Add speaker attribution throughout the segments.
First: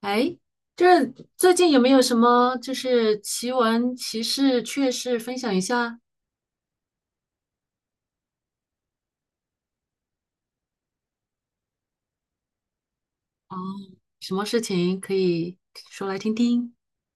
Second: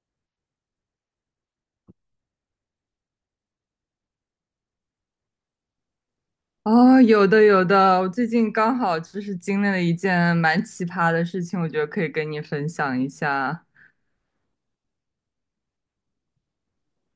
Speaker 1: 哎，这最近有没有什么就是奇闻奇事、趣事分享一下？
Speaker 2: 哦，有的有的，我最近刚好就是经历了一件蛮奇葩的事情，我觉得可以跟你分享一
Speaker 1: 哦，
Speaker 2: 下。
Speaker 1: 什么事情可以说来听听？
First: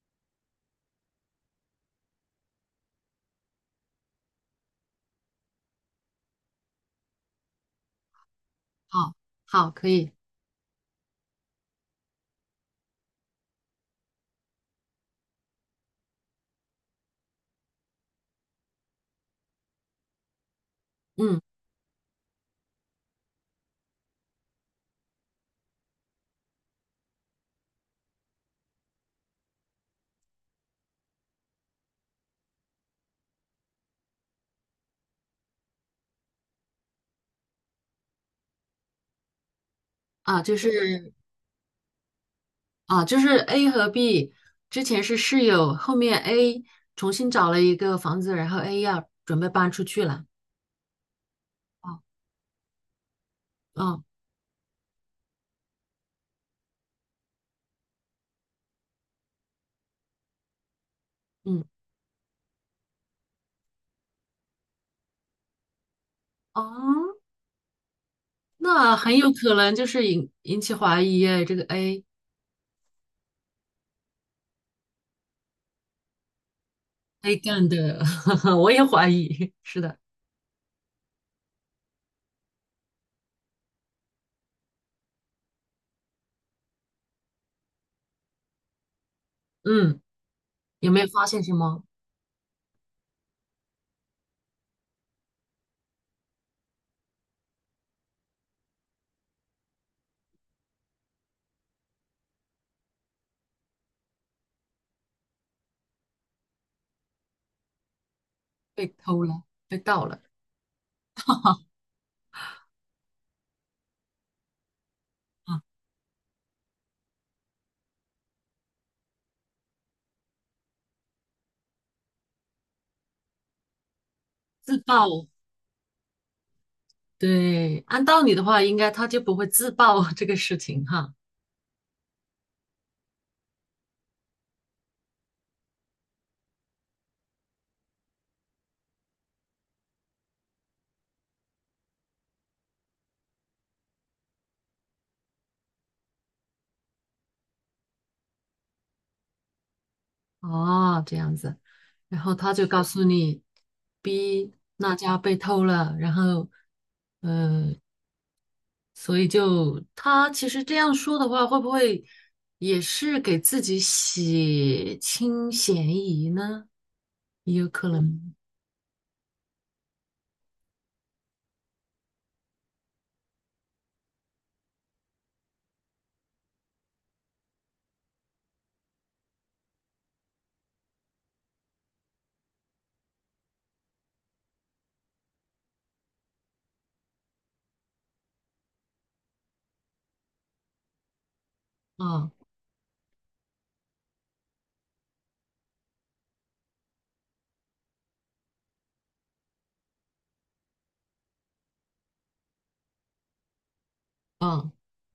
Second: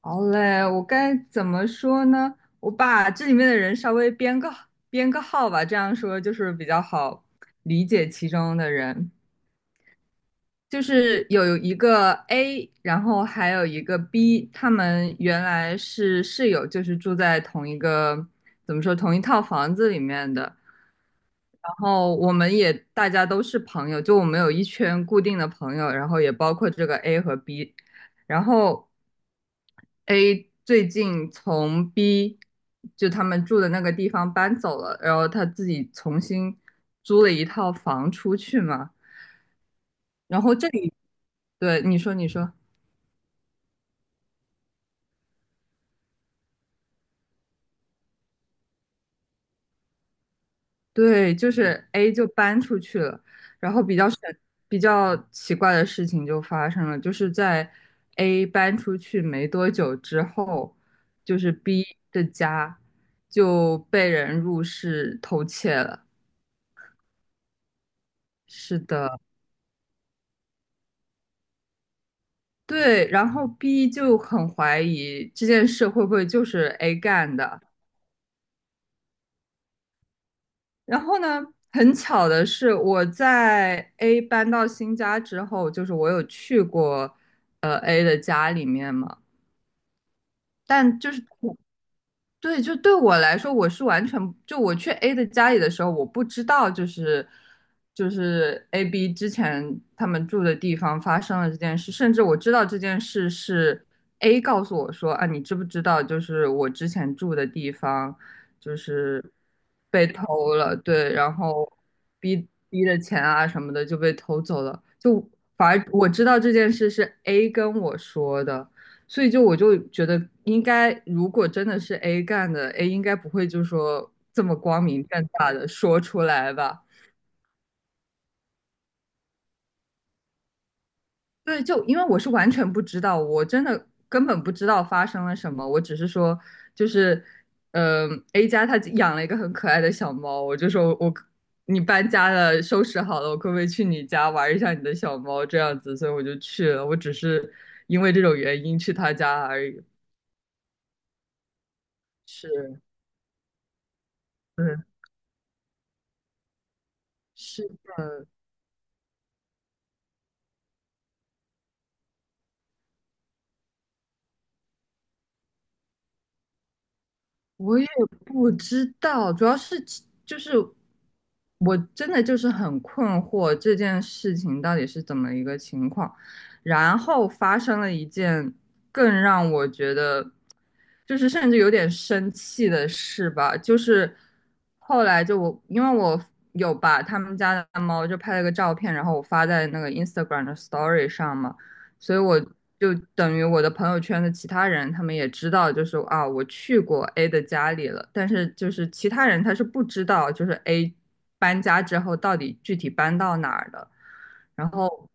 Speaker 2: 好嘞，我该怎么说呢？我把这里面的人稍微编个号吧，这样说就是比较好理解其中的人。
Speaker 1: 好，好，可以。
Speaker 2: 就是有一个 A，然后还有一个 B，他们原来是室友，就是住在同一个，怎么说，同一套房子里面的。
Speaker 1: 嗯，。
Speaker 2: 然后我们也大家都是朋友，就我们有一圈固定的朋友，然后也包括这个 A 和 B。然后 A 最近从 B 就他们住的那个地方搬走了，然后他自己重新租了一套房出去嘛。然
Speaker 1: 啊，
Speaker 2: 后
Speaker 1: 就
Speaker 2: 这里，
Speaker 1: 是
Speaker 2: 对，你说，你说，
Speaker 1: 就是 A 和 B 之前是室友，后面 A 重新找了一个房子，然后 A 要准备搬出去了。
Speaker 2: 对，就是
Speaker 1: 哦。
Speaker 2: A 就搬出去了，然后
Speaker 1: 哦。
Speaker 2: 比较奇怪的事情就发生了，就是在 A 搬出去没多久之后，就是
Speaker 1: 嗯。
Speaker 2: B 的家就被人入室偷窃了。
Speaker 1: 哦，
Speaker 2: 是
Speaker 1: 那很
Speaker 2: 的，
Speaker 1: 有可能就是引起怀疑哎，这个 A
Speaker 2: 对，然后 B 就很怀疑这件事会不会就是 A
Speaker 1: A
Speaker 2: 干的，
Speaker 1: 干的。我也怀疑。是的。
Speaker 2: 然后呢，很巧的是，我在 A 搬到新家之后，就是我有去过A 的家里面嘛，
Speaker 1: 嗯。有
Speaker 2: 但
Speaker 1: 没有
Speaker 2: 就是
Speaker 1: 发现什么
Speaker 2: 对，就对我来说，我是完全就我去 A 的家里的时候，我不知道就是 A、B 之前他们住的地方发生了这件事，甚至我知道这件事是 A 告诉我说啊，你知不知道就是我之前住的地方就
Speaker 1: 被偷
Speaker 2: 是
Speaker 1: 了、被盗
Speaker 2: 被
Speaker 1: 了
Speaker 2: 偷了，对，然后 B 的钱啊什么的就被偷走了，就
Speaker 1: 啊？
Speaker 2: 反而我知道这件事是 A 跟我说的。所以就我就觉得应该，如果真的是 A 干的，A 应该不会就说这么
Speaker 1: 自
Speaker 2: 光明正
Speaker 1: 爆，
Speaker 2: 大的说出来吧？
Speaker 1: 对，。按道理的话，应该他就不会自爆 这个事情哈。
Speaker 2: 对，就因为我是完全不知道，我真的根本不知道发生了什么，我只是说就是，a 家他养了一个很可爱的小猫，我就说你搬家了，收拾好了，我可不可以去你家玩一下你的小猫这样子？所以我就去了，我只是因为这种原因去他家而已。
Speaker 1: 哦，这样子，然后他就
Speaker 2: 是，
Speaker 1: 告诉你，B
Speaker 2: 嗯，
Speaker 1: 那家被偷了，然后
Speaker 2: 是
Speaker 1: 所以就他其实这样说的话，会不会也是给自己洗清嫌疑呢？也有
Speaker 2: 我也
Speaker 1: 可能。
Speaker 2: 不知道，主要是就是我真的就是很困惑这件事情到底是怎么一个情况，然后发生了一件更让我觉得就是甚至有点生气的事吧，就是后来就我因为我有把他们家的猫就拍了个照片，然后我发在那个 Instagram 的 Story 上嘛。所以
Speaker 1: 嗯
Speaker 2: 我就等于我的朋友圈的其他人，他们也知道，就是啊，我去过 A 的家里了，但是就是其他人他是不知道，就是 A 搬家之后到底具体搬到哪儿的，然
Speaker 1: 嗯
Speaker 2: 后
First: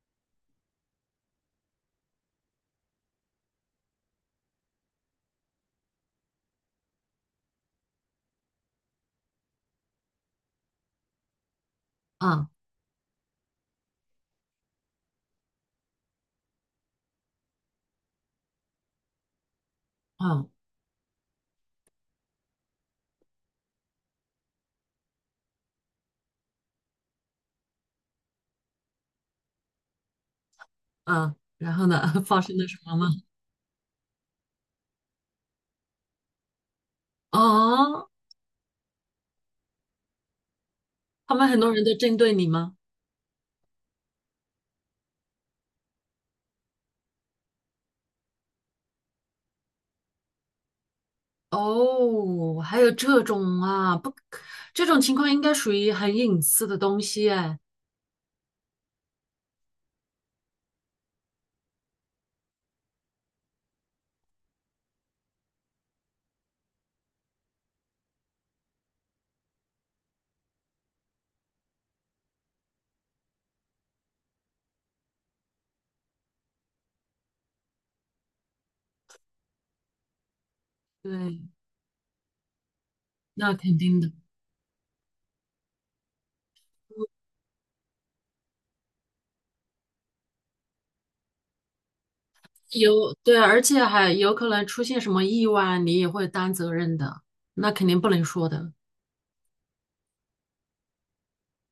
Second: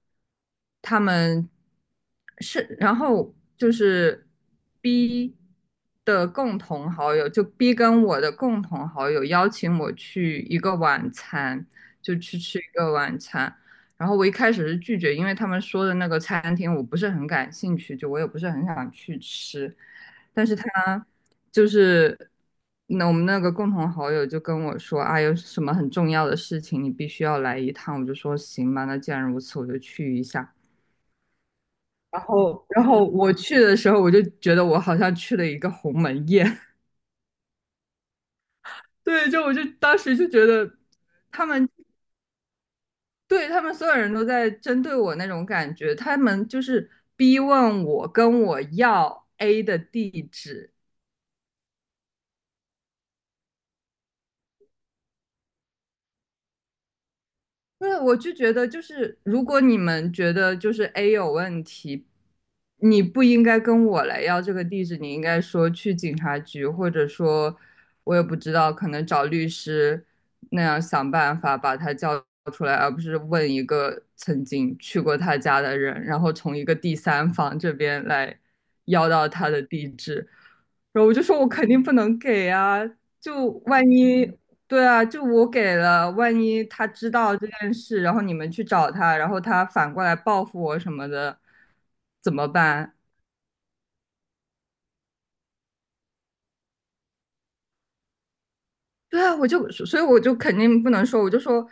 Speaker 2: 他们是，然后就是 B 的共同好友，就 B 跟我的共同好友邀请我去一个晚餐，就去
Speaker 1: 嗯
Speaker 2: 吃一个晚餐。然后我一开始是拒绝，因为他们说的那个餐厅我不是很感兴趣，就我也不是很想去吃。但
Speaker 1: 嗯
Speaker 2: 是他就是那我们那个共同好友就跟我说啊，有什么很重要的事情你必须要来一趟。我就说行吧，那既然如此，我就去一下。
Speaker 1: 嗯，然后呢，
Speaker 2: 然
Speaker 1: 发生
Speaker 2: 后，
Speaker 1: 了什
Speaker 2: 然
Speaker 1: 么
Speaker 2: 后
Speaker 1: 吗？
Speaker 2: 我去的时候，我就觉得我好像去了一个鸿门宴。
Speaker 1: 哦，
Speaker 2: 对，就我就当时就觉得
Speaker 1: 他
Speaker 2: 他
Speaker 1: 们很
Speaker 2: 们
Speaker 1: 多人都针对你吗？
Speaker 2: 对，他们所有人都在针对我那种感觉，他们就是逼问我跟我要 A 的地址，
Speaker 1: 哦，还有这种啊？不，这种情况应该属于很隐私的东西哎。
Speaker 2: 那我就觉得，就是如果你们觉得就是 A 有问题，你不应该跟我来要这个地址，你应该说去警察局，或者说，我也不知道，可能找律师那样想办法把他叫出来，而不是问一个曾经去过他家的人，然后从一个第三方这边来要到他的地址。然后我就说，
Speaker 1: 对，
Speaker 2: 我肯定不能给啊，就
Speaker 1: 那肯
Speaker 2: 万
Speaker 1: 定的。
Speaker 2: 一对啊，就我给了，万一他知道这件事，然后你们去找他，然后他反过来报复我什么的，怎么办？
Speaker 1: 有，对，而且还有可能出现什么意外，你也会担责任的，那肯定不能说的。
Speaker 2: 对啊，所以我就肯定不能说，我就说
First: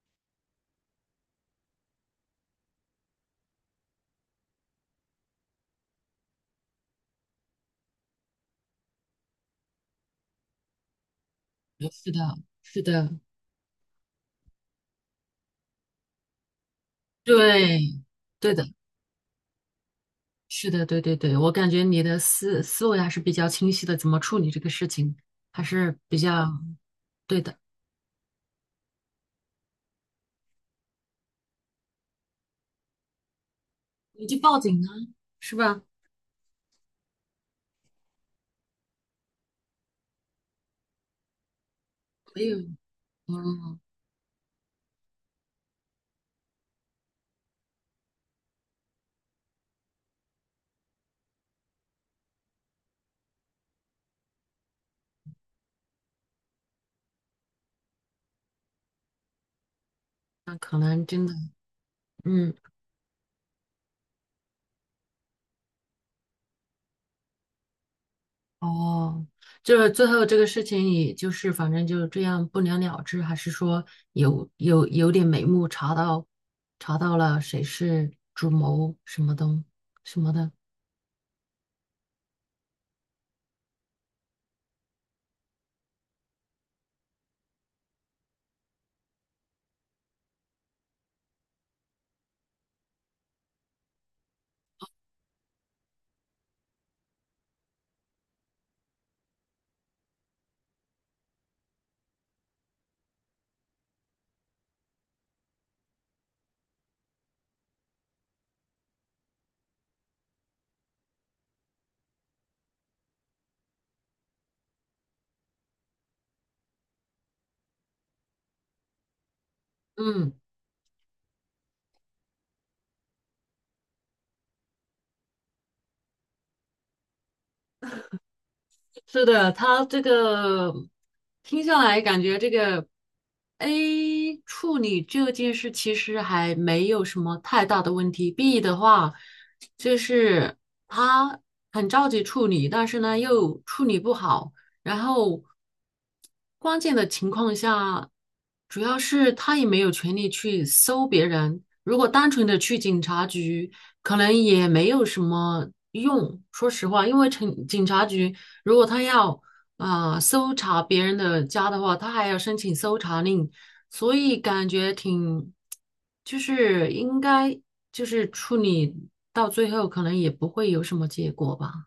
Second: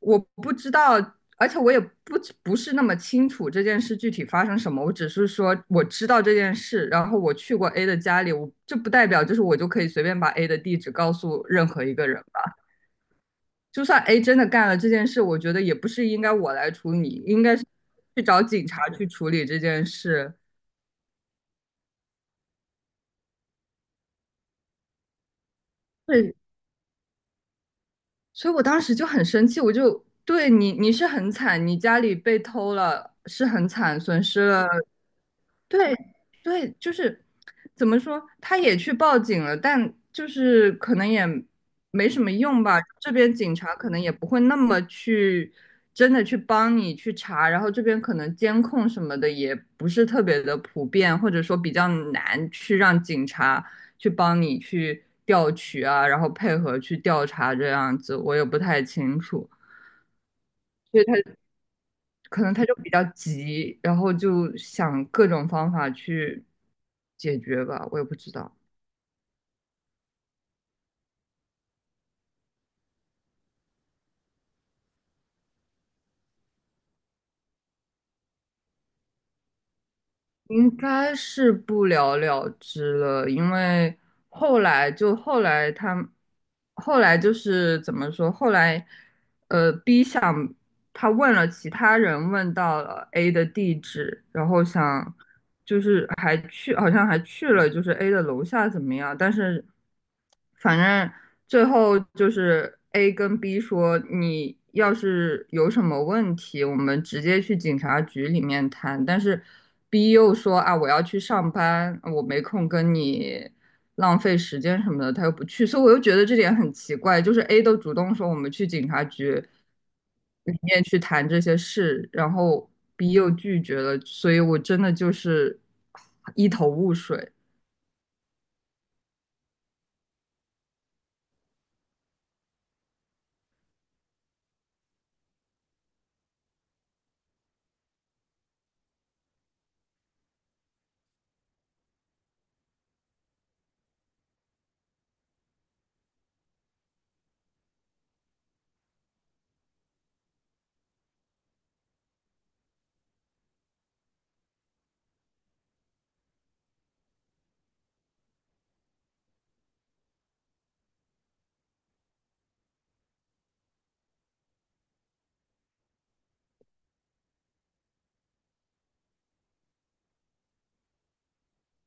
Speaker 2: 我不知道，而且我也不是那么清楚这件事具体发生什么，我只是说我知道这件事，然后我去过 A 的家里，我这不代表就是我就可以随便把 A 的地址告诉任何一个
Speaker 1: 是的，
Speaker 2: 人。
Speaker 1: 是的。
Speaker 2: 就算 A 真的干了这件事，我觉得也不是应该我来处理，应该是
Speaker 1: 对。
Speaker 2: 去找
Speaker 1: 对的。
Speaker 2: 警察去处理这件事。
Speaker 1: 是的。对对对，我感觉你的思维还是比较清晰的，怎么处理这个事情还是比
Speaker 2: 对，
Speaker 1: 较对的。
Speaker 2: 所以我当时就很生气，我就对你，是很惨，你家里被偷了，是很惨，损
Speaker 1: 你就
Speaker 2: 失
Speaker 1: 报
Speaker 2: 了
Speaker 1: 警啊，是吧？
Speaker 2: 对对，就是怎么说，他也去报警了，但就是可能也没什么
Speaker 1: 没有。
Speaker 2: 用吧。这边警察
Speaker 1: 嗯。
Speaker 2: 可能也不会那么去真的去帮你去查，然后这边可能监控什么的也不是特别的普遍，或者说比较难去让警察去帮你去调取啊，然后配合去调查这样子，我也不太清楚。
Speaker 1: 那可能真的，。
Speaker 2: 可能
Speaker 1: 嗯。
Speaker 2: 他就比较急，然后就想各种方法去解决吧，我也不知道，
Speaker 1: 哦，就是最后这个事情，也就是反正就这样不了了之，还是说有点眉目，查到了谁是主谋什么的？
Speaker 2: 应该是不了了之了，因为后来就后来他后来就是怎么说，后来B 想他问了其他人，问到了 A 的地址，然后想就是还去，好像还去了就是 A 的楼下怎么样？但是反正最后就是 A 跟 B 说，你要是有什么问题，我们直接去警察局里面谈。但是 B 又说啊，我要去上班，我没空跟你。浪费时间什么的，他又不去，所以我又觉得这点很奇怪。就是 A 都主动说我们去警察局，
Speaker 1: 嗯。
Speaker 2: 里面去谈这些事，然后 B 又拒绝了，所以我真的就是一头雾水。
Speaker 1: 是的，他这个听下来感觉这个 A 处理这件事其实还没有什么太大的问题。B 的话，就是他很着急处理，但是呢又处理不好。然后关键的情况下，主要是他也没有权利去搜别人。如果单纯的去警察局，可能也没有什么用。说实话，因为警察局如果他要搜查别人的家的话，他还要申请搜查令，所以感觉挺，就是应该就是处理到最后，可能也不会有什么结果吧。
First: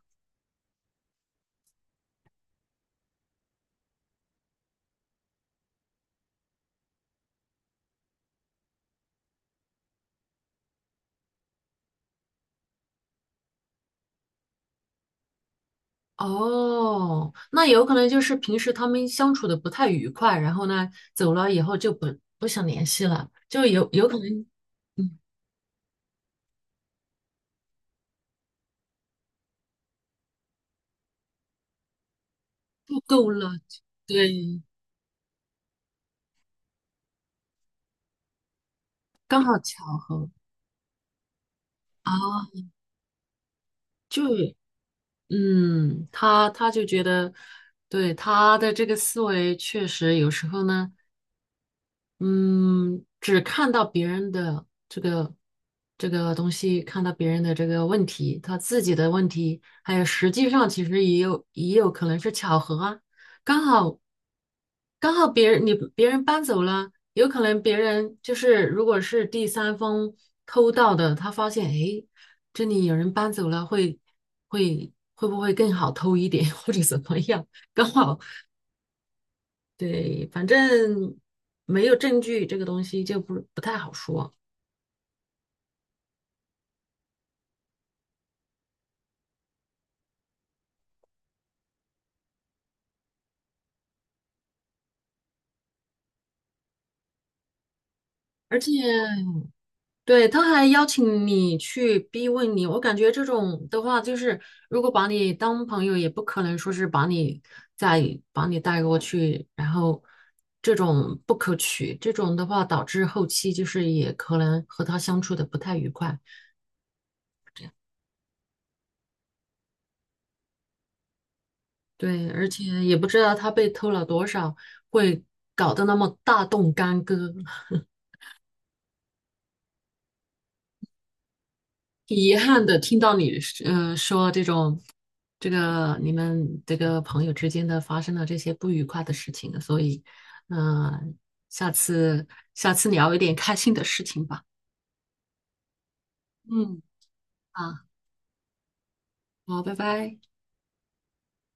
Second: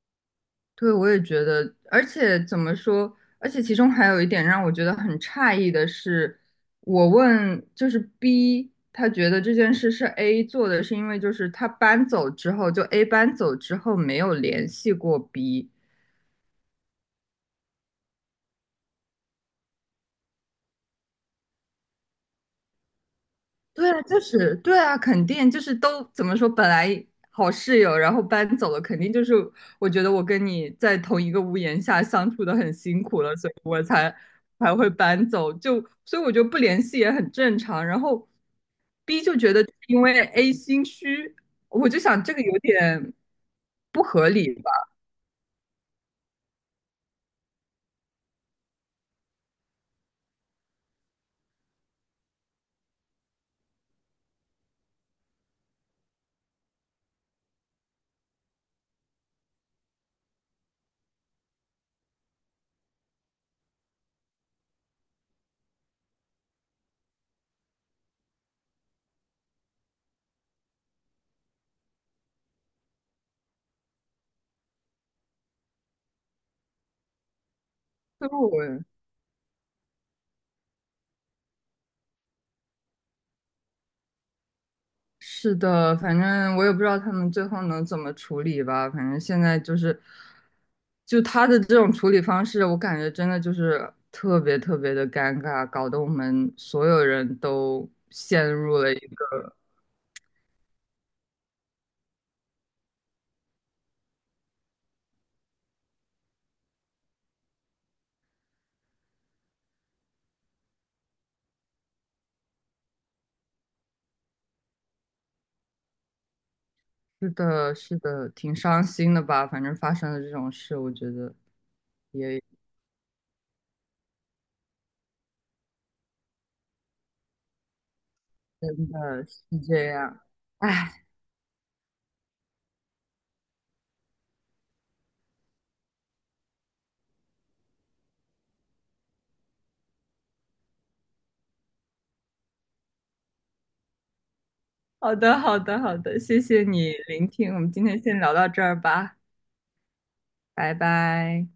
Speaker 2: 对，我也觉得，而且怎么说，而且其中还有一点让我觉得很诧异的是，我问就是 B,他觉得这件事是 A 做的，是因为就是他搬走之后，就 A 搬走之后没有联系过 B。
Speaker 1: 哦，那有可能就是平时他们相处的不太愉快，然后呢，走了以后就不想联系了，就有
Speaker 2: 对啊，
Speaker 1: 有可
Speaker 2: 就
Speaker 1: 能。
Speaker 2: 是对啊，
Speaker 1: 嗯。
Speaker 2: 肯定就是都怎么说，本来好室友，然后搬走了，肯定就是我觉得我跟你在同一个屋檐下相处的很
Speaker 1: 不
Speaker 2: 辛苦
Speaker 1: 够
Speaker 2: 了，所以
Speaker 1: 了。
Speaker 2: 我才
Speaker 1: 对。
Speaker 2: 才会搬走，就所以我觉得不联系也很正常。然后 B 就
Speaker 1: 刚
Speaker 2: 觉
Speaker 1: 好
Speaker 2: 得
Speaker 1: 巧
Speaker 2: 因为
Speaker 1: 合
Speaker 2: A 心虚，我就
Speaker 1: 啊。
Speaker 2: 想这个有点不
Speaker 1: 就
Speaker 2: 合理吧，
Speaker 1: 嗯，他就觉得，对他的这个思维确实有时候呢。嗯，只看到别人的这个这个东西，看到别人的这个问题，他自己的问题，还有实际上其实也有可能是巧合啊，刚好刚好别人别人搬走了，有可能别人就是如果是第三方偷盗的，他发现诶，这里有人搬走了，会不会更好偷一点 或者怎么样？刚好
Speaker 2: 所以我
Speaker 1: 对，反正没有证据，这个东西就不太好说。
Speaker 2: 是的，反正我也不知道他们最后能怎么处理吧。反正现在就是，就他的这种处理方式，我感觉真的就是特别特别的尴尬，搞得我们所有人都陷
Speaker 1: 而且，
Speaker 2: 入了一个，
Speaker 1: 对，他还邀请你去逼问你，我感觉这种的话，就是如果把你当朋友，也不可能说是把你再把你带过去，然后这种不可取，这种的话导致后期就是也可能和他相处的不太愉快。
Speaker 2: 是的，是的，挺伤心的吧。反正发生了这种事，我觉得
Speaker 1: 对，而且也不知道他被偷了多少，会搞得那么大动干戈。
Speaker 2: 真的是这样。唉，
Speaker 1: 挺遗憾的，听到你说这种，这个你们这个朋友之间的发生了这些不愉快的事情，所以，嗯、下次下次聊一点开心的事情吧。
Speaker 2: 好的，好的，好的，谢谢
Speaker 1: 嗯。
Speaker 2: 你聆听，我们
Speaker 1: 啊，
Speaker 2: 今天先聊到这儿吧，
Speaker 1: 好，拜拜。
Speaker 2: 拜拜。